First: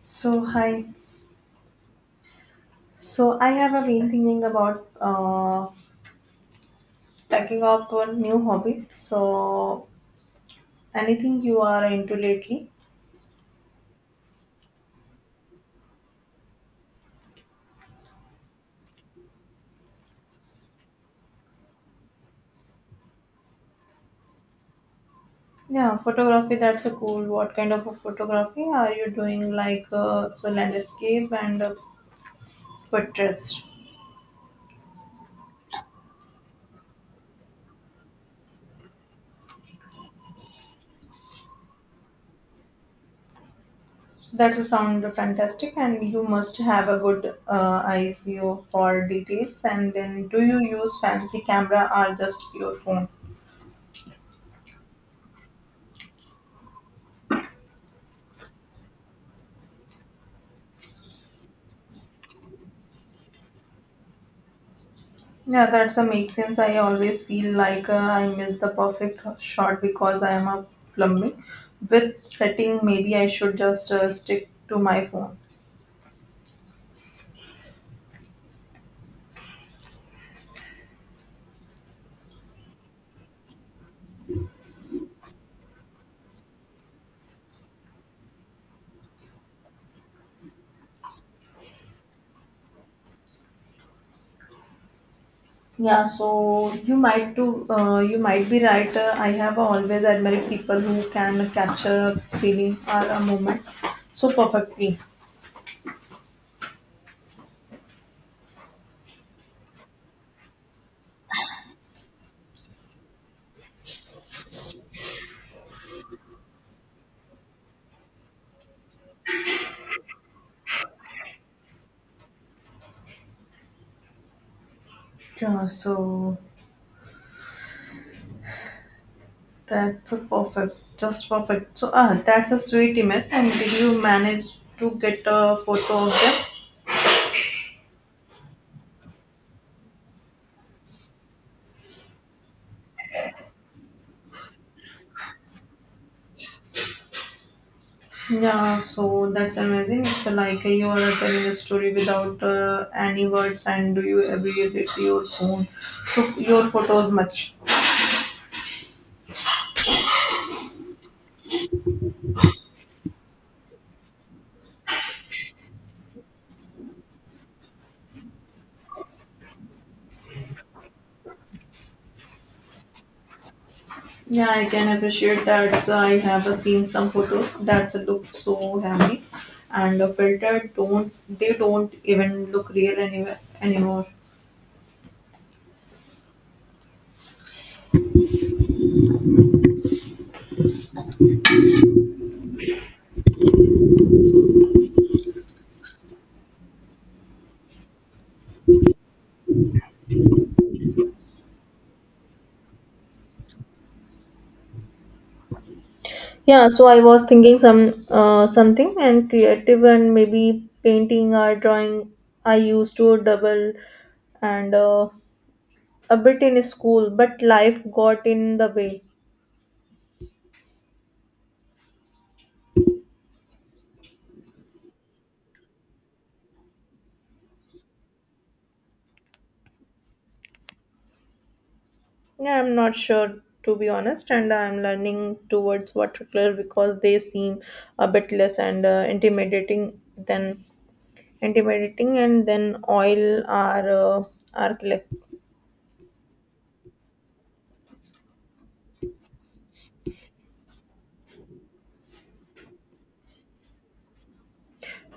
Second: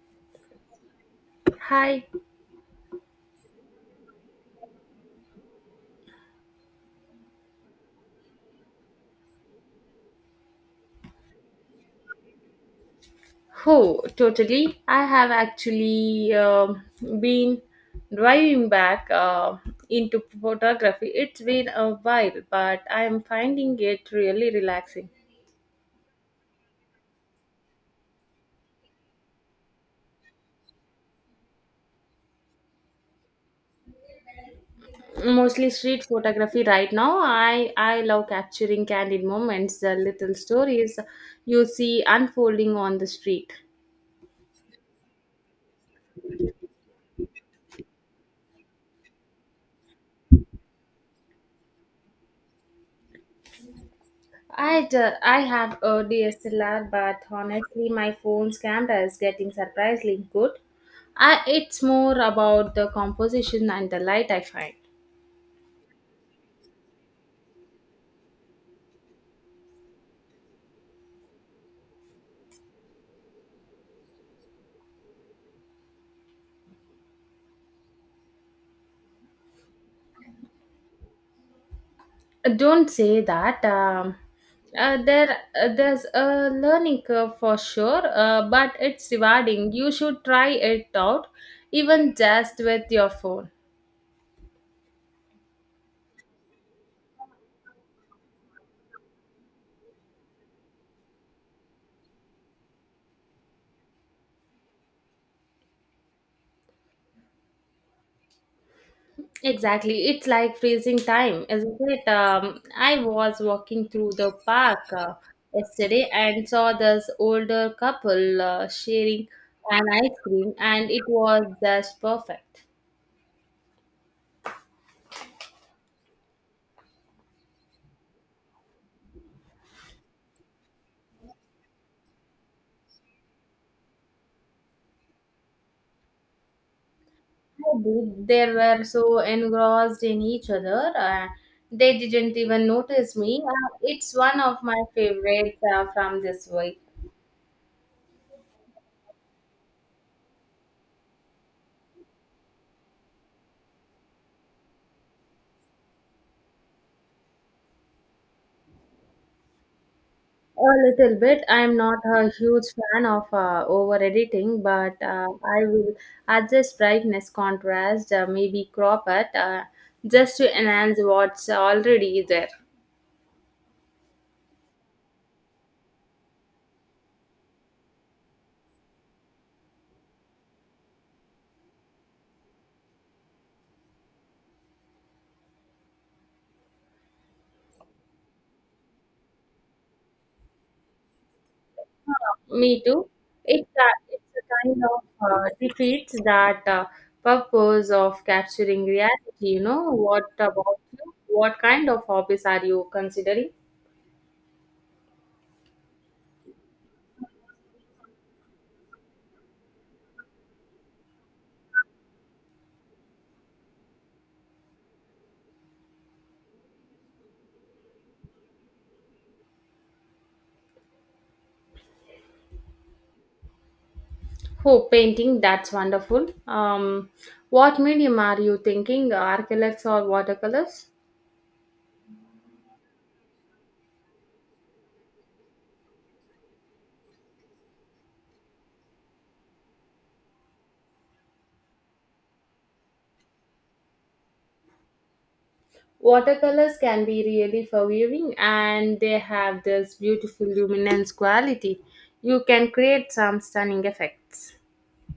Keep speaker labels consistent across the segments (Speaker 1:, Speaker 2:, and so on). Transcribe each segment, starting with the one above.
Speaker 1: So hi.
Speaker 2: Hi.
Speaker 1: I have been thinking about taking up a new hobby. So anything you are into lately?
Speaker 2: Oh, totally. I have actually been driving back into photography. It's been a while, but I am finding it really relaxing.
Speaker 1: Yeah, photography. That's a cool. What kind of a photography are you doing? Like so landscape and portraits.
Speaker 2: Mostly street photography right now. I love capturing candid moments, the little stories you see unfolding on the street.
Speaker 1: So that's a sound fantastic, and you must have a good eye view for details. And then, do you use fancy camera or just your phone?
Speaker 2: I have a DSLR, but honestly, my phone's camera is getting surprisingly good. I, it's more about the composition and the light I find.
Speaker 1: Yeah, that's a make sense. I always feel like I missed the perfect shot because I am a plumbing. With setting, maybe I should just stick to my phone.
Speaker 2: Don't say that. Uh, there, there's a learning curve for sure, but it's rewarding. You should try it out, even just with your phone.
Speaker 1: Yeah, so you might too. You might be right. I have always admired people who can capture a feeling or a moment so perfectly.
Speaker 2: Exactly. It's like freezing time, isn't it? I was walking through the park yesterday and saw this older couple sharing an ice cream, and it was just perfect.
Speaker 1: Yeah, so that's a perfect, just perfect. So ah, that's a sweet image. And did you manage to get a photo of them?
Speaker 2: I did. They were so engrossed in each other, they didn't even notice me. It's one of my favorites from this week.
Speaker 1: Yeah, so that's amazing. It's like you are telling a story without any words, and do you ever edit your phone? So your photos much.
Speaker 2: A little bit. I'm not a huge fan of over editing, but I will adjust brightness, contrast, maybe crop it just to enhance what's already there.
Speaker 1: Yeah, I can appreciate that. So I have seen some photos that look so heavy, and the filter don't they don't even look real anywhere anymore.
Speaker 2: Me too. It's a kind of defeats that purpose of capturing reality, you know. What about you? What kind of hobbies are you considering?
Speaker 1: Yeah, so I was thinking some something and creative and maybe painting or drawing. I used to double and a bit in school, but life got in the way.
Speaker 2: Oh, painting, that's wonderful. What medium are you thinking, acrylics or watercolors?
Speaker 1: Yeah, I'm not sure to be honest, and I'm learning towards watercolor because they seem a bit less and intimidating than intimidating, and then oil are acrylic.
Speaker 2: Watercolors can be really forgiving and they have this beautiful luminance quality. You can create some stunning effects.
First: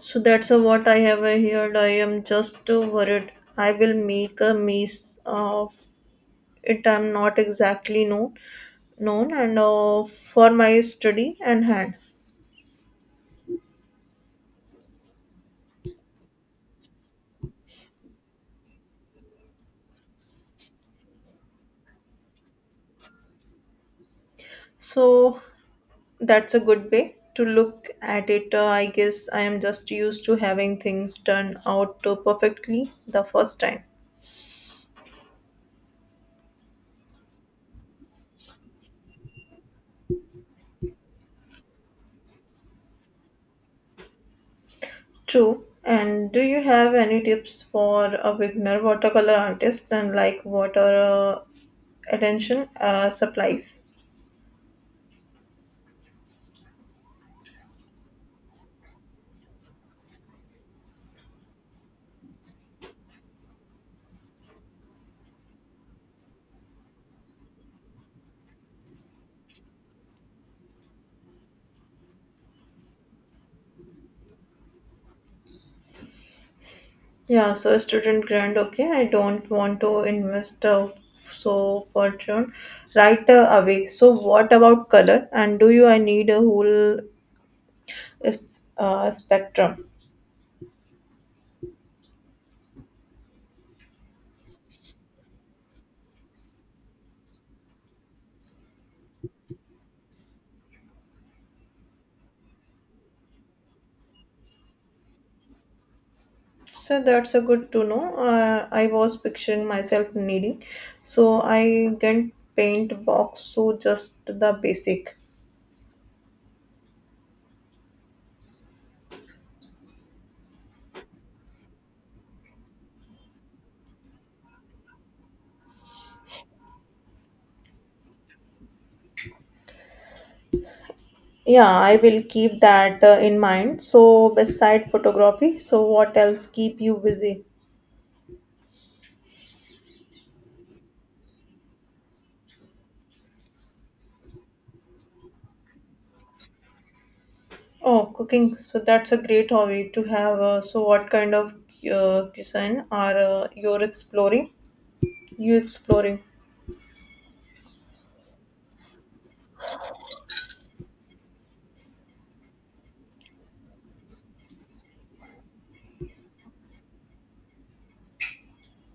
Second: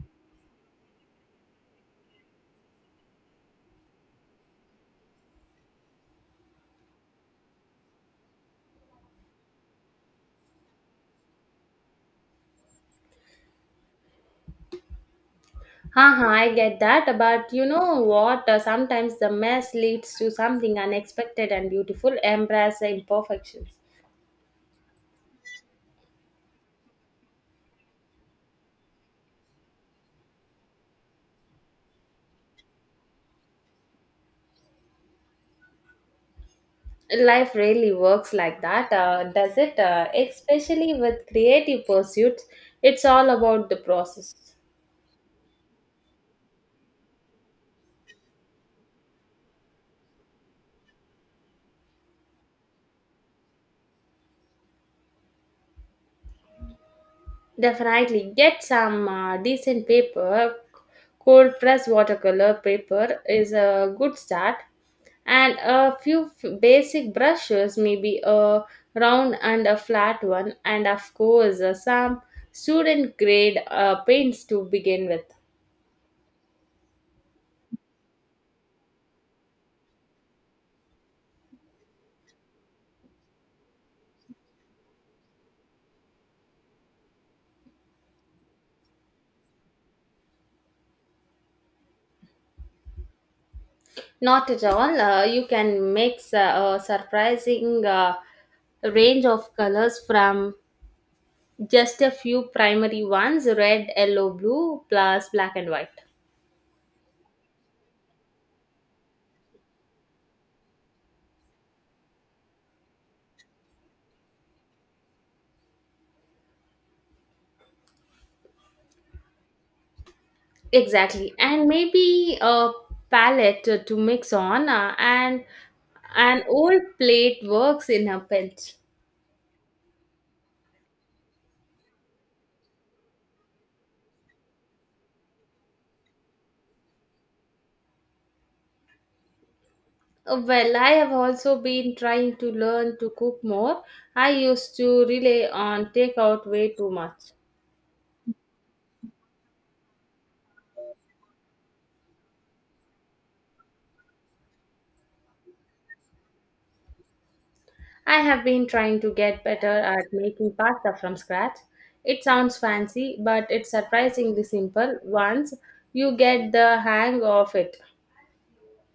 Speaker 1: So that's what I have heard. I am just worried. I will make a mess of it. I'm not exactly known and for my study and hand.
Speaker 2: Haha, I get that, but you know what? Sometimes the mess leads to something unexpected and beautiful. Embrace the imperfections.
Speaker 1: So that's a good way to look at it. I guess I am just used to having things turn out perfectly the first time.
Speaker 2: Life really works like that does it especially with creative pursuits, it's all about the process.
Speaker 1: True. And do you have any tips for a beginner watercolor artist and like what are attention supplies?
Speaker 2: Definitely get some decent paper, cold press watercolor paper is a good start, and a few basic brushes, maybe a round and a flat one, and of course some student grade paints to begin with.
Speaker 1: Yeah, so student grant, okay. I don't want to invest so fortune right away. So what about color? And do you I need a whole spectrum?
Speaker 2: Not at all. You can mix a surprising range of colors from just a few primary ones, red, yellow, blue, plus black and white.
Speaker 1: So that's a good to know. I was picturing myself needing, so I can paint box, so just the basic.
Speaker 2: Exactly. And maybe a palette to mix on, and an old plate works in a pinch.
Speaker 1: Yeah, I will keep that in mind. So beside photography, so what else keep you busy?
Speaker 2: Well, I have also been trying to learn to cook more. I used to rely on takeout way too much.
Speaker 1: Oh, cooking. So that's a great hobby to have. So what kind of cuisine are you're exploring? You exploring?
Speaker 2: I have been trying to get better at making pasta from scratch. It sounds fancy, but it's surprisingly simple once you get the hang of it.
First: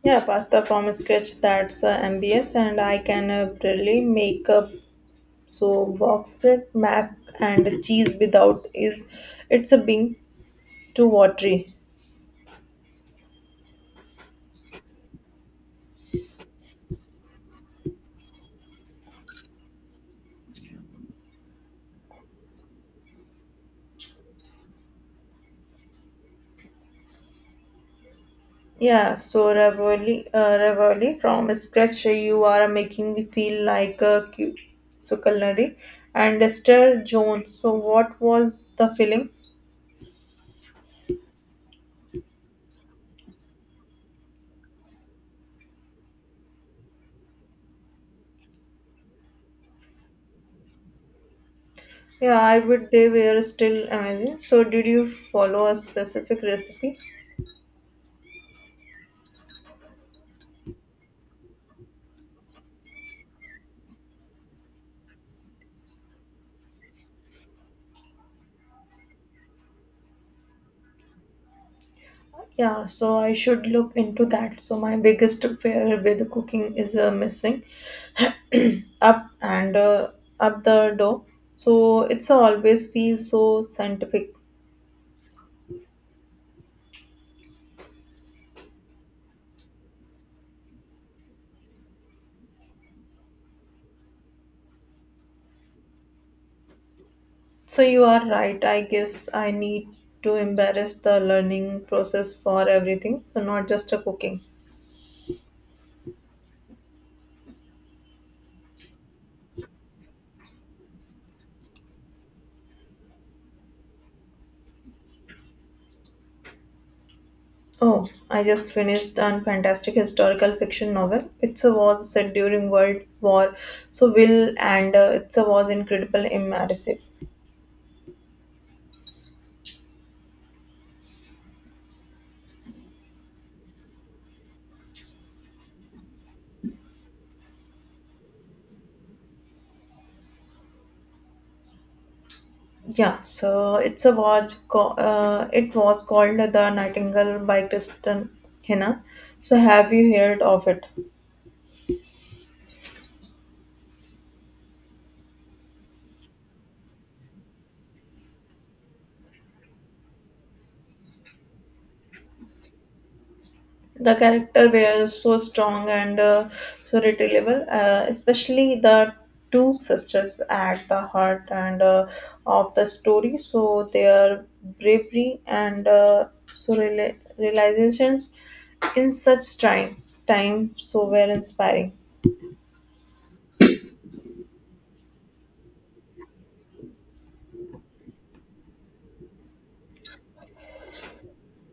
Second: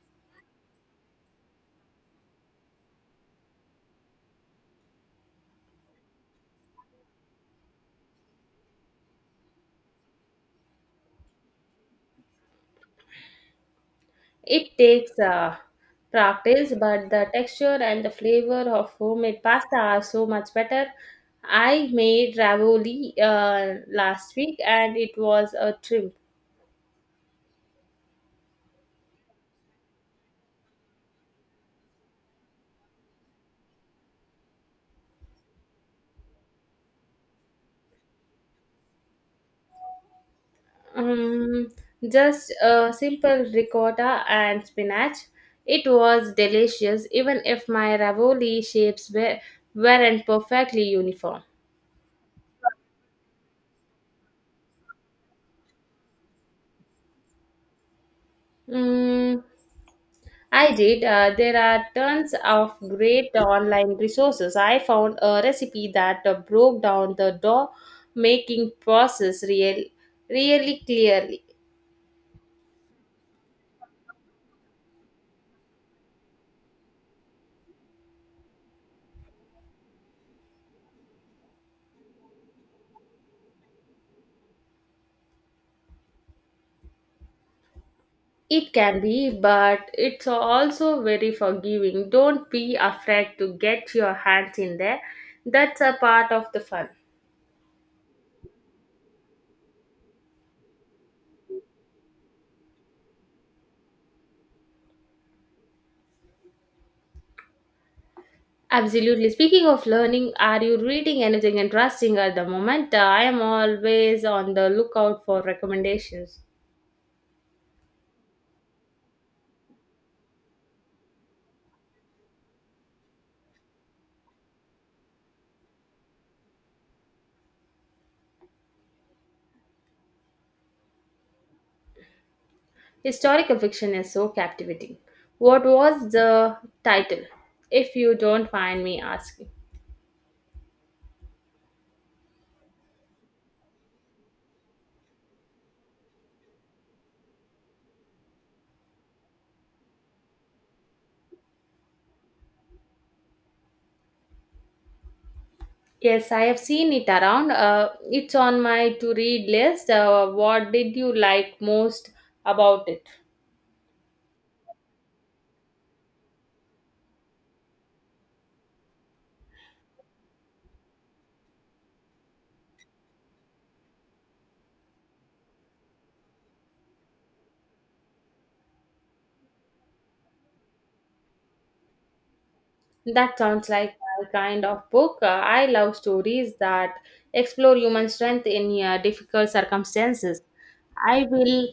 Speaker 1: Yeah, pasta from scratch. That's MBS, and I can really make a. So boxed mac and cheese without is it's a being too watery.
Speaker 2: It takes practice, but the texture and the flavor of homemade pasta are so much better. I made ravioli last week and it was a trip.
Speaker 1: Yeah, so ravioli, ravioli from scratch you are making me feel like a so culinary and Esther Joan. So what was the film?
Speaker 2: Um, just a simple ricotta and spinach. It was delicious, even if my weren't perfectly uniform.
Speaker 1: Yeah, I would they were still amazing. So did you follow a specific recipe?
Speaker 2: Mm, I did. There are tons of great online resources. I found a recipe that broke down the dough making process really clearly.
Speaker 1: Yeah, so I should look into that. So my biggest fear with cooking is missing up and up the door, so it's always feels so scientific.
Speaker 2: It can be, but it's also very forgiving. Don't be afraid to get your hands in there. That's a part of the fun.
Speaker 1: So you are right, I guess I need to embarrass the learning process for everything, so not just a cooking.
Speaker 2: Absolutely. Speaking of learning, are you reading anything interesting at the moment? I am always on the lookout for recommendations.
Speaker 1: Oh, I just finished a fantastic historical fiction novel. It's a was set during world war so will and it's a was incredible immersive.
Speaker 2: Historical fiction is so captivating. What was the title? If you don't mind me asking.
Speaker 1: Yeah, so it's a watch. It was called The Nightingale by Kristen Hanna. So have you heard of it?
Speaker 2: Yes, I have seen it around. It's on my to read list. What did you like most about it?
Speaker 1: The character were so strong and so relatable, especially the two sisters at the heart and of the story. So their bravery and so realizations in such time so were inspiring.
Speaker 2: That sounds like my kind of book. I love stories that explore human strength in difficult circumstances. I will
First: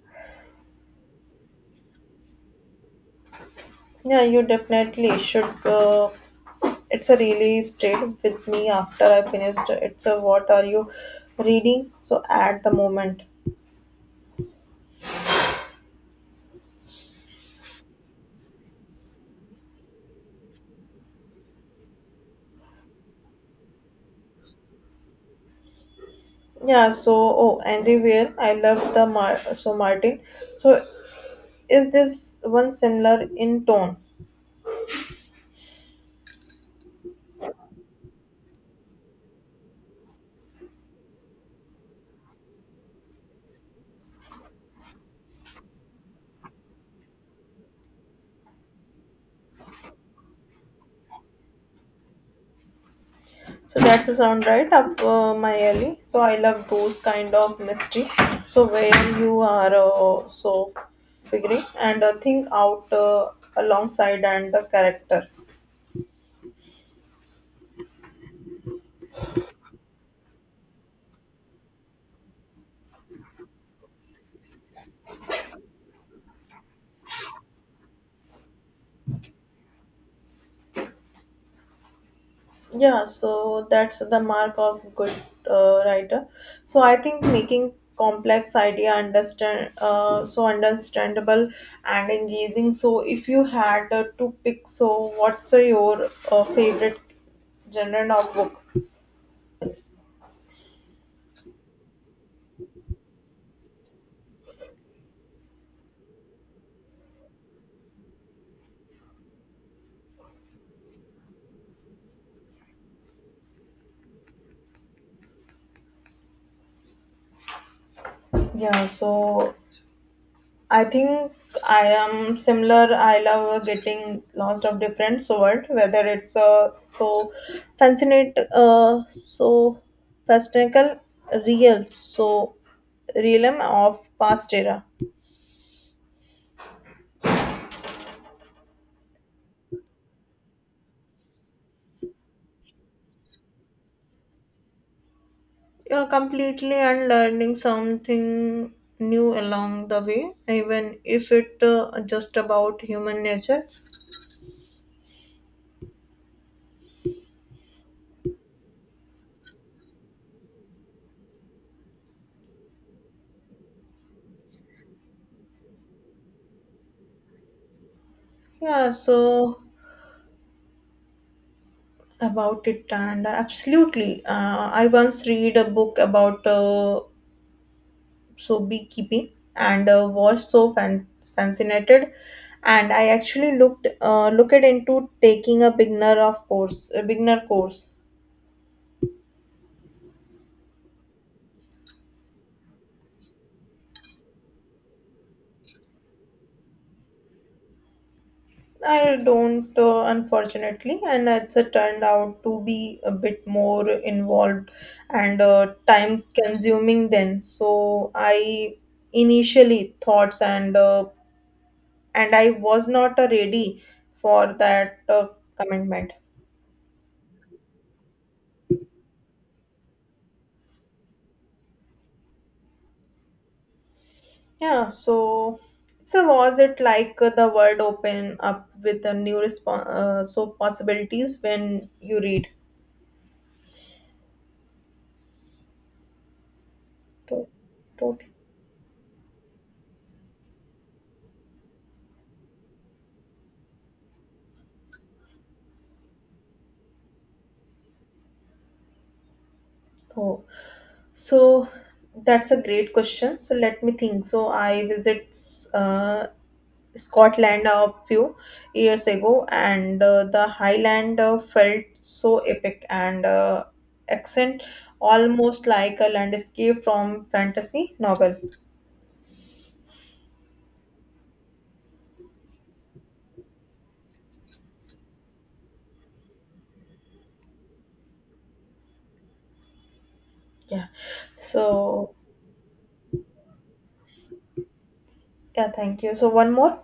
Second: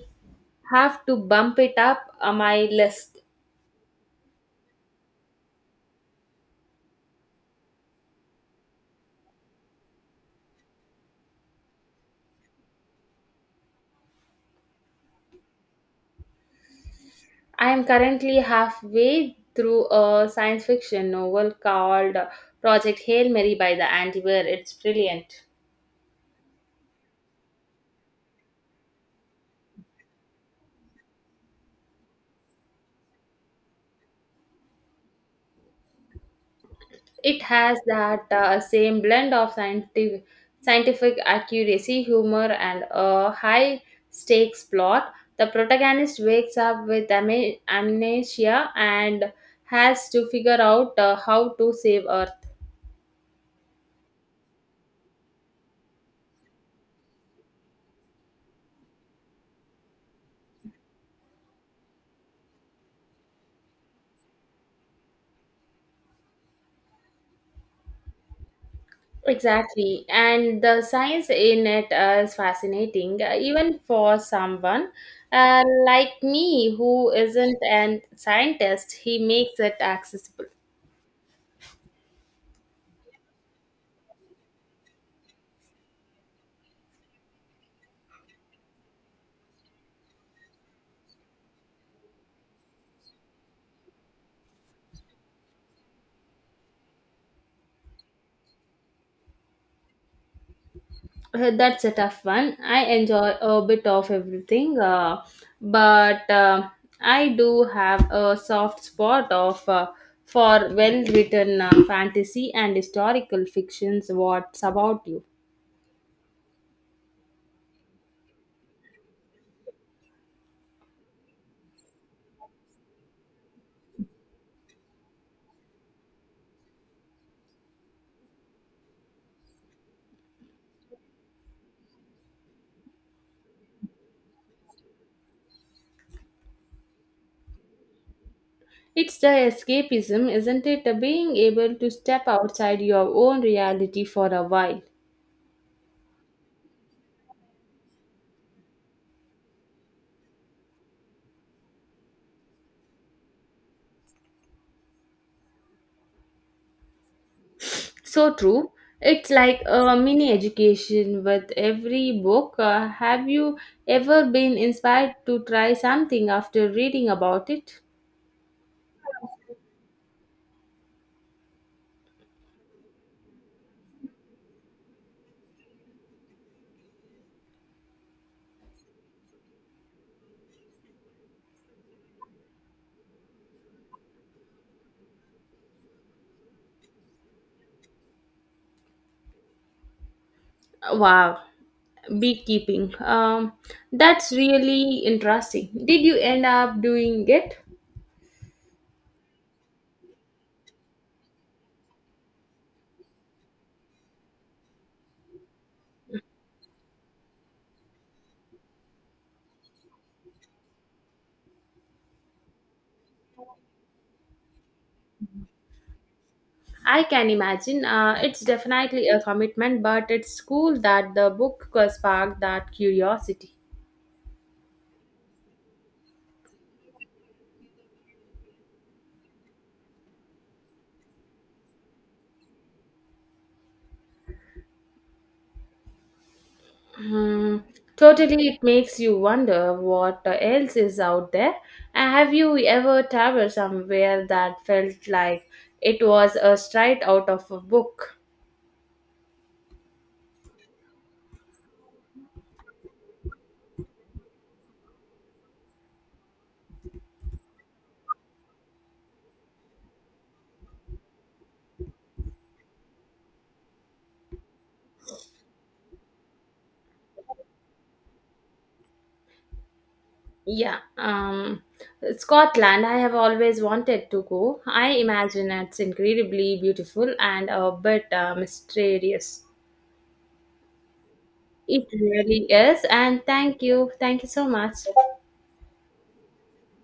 Speaker 2: have to bump it up on my list.
Speaker 1: Yeah, you definitely should. It's a really stayed with me after I finished. It's a what are you reading? So at the moment,
Speaker 2: I am currently halfway through a science fiction novel called Project Hail Mary by the Antiware. It's brilliant.
Speaker 1: yeah. So oh, Andy Weir, I love the so Martin. So is this one similar in tone?
Speaker 2: It has that same blend of scientific accuracy, humor, and a high stakes plot. The protagonist wakes up with amnesia and has to figure out how to save Earth.
Speaker 1: So that's the sound right up my alley. So I love those kind of mystery. So where you are so figuring and think out alongside and the character.
Speaker 2: Exactly, and the science in it is fascinating, even for someone like me who isn't a scientist. He makes it accessible.
Speaker 1: Yeah, so that's the mark of good writer. So I think making complex idea understand so understandable and engaging. So if you had to pick, so what's your favorite genre of book?
Speaker 2: That's a tough one. I enjoy a bit of everything, but I do have a soft spot of for well-written fantasy and historical fictions. What's about you?
Speaker 1: Yeah, so I think I am similar. I love getting lots of different sort, whether it's so so fascinacal, real, so realm of past era.
Speaker 2: It's the escapism, isn't it? Being able to step outside your own reality for a while.
Speaker 1: Yeah, completely and learning something new along the way, even if it just about human nature.
Speaker 2: So true. It's like a mini education with every book. Have you ever been inspired to try something after reading about it?
Speaker 1: Yeah, so about it, and absolutely. I once read a book about so beekeeping and was so fascinated and I actually looked into taking a beginner of course a beginner course.
Speaker 2: Wow, beekeeping. That's really interesting. Did you end up doing it?
Speaker 1: I don't unfortunately and it's turned out to be a bit more involved and time consuming then so I initially thoughts and I was not ready for that commitment.
Speaker 2: I can imagine. It's definitely a commitment, but it's cool that the book sparked that curiosity.
Speaker 1: Yeah, so was it like the world open up with a new response so possibilities when you read? To-
Speaker 2: Hmm,
Speaker 1: Totally.
Speaker 2: totally, it makes you wonder what else is out there. And have you ever traveled somewhere that felt like it was a straight out of a book?
Speaker 1: Oh, so that's a great question. So let me think. So I visit uh, Scotland a few years ago, and the Highland felt so epic and accent almost like a landscape from fantasy novel.
Speaker 2: Yeah, Scotland, I have always wanted to go. I imagine it's incredibly beautiful and a bit mysterious.
Speaker 1: Yeah.
Speaker 2: It
Speaker 1: So
Speaker 2: really is, and thank you. Thank you so much.
Speaker 1: yeah, thank you. So, one more?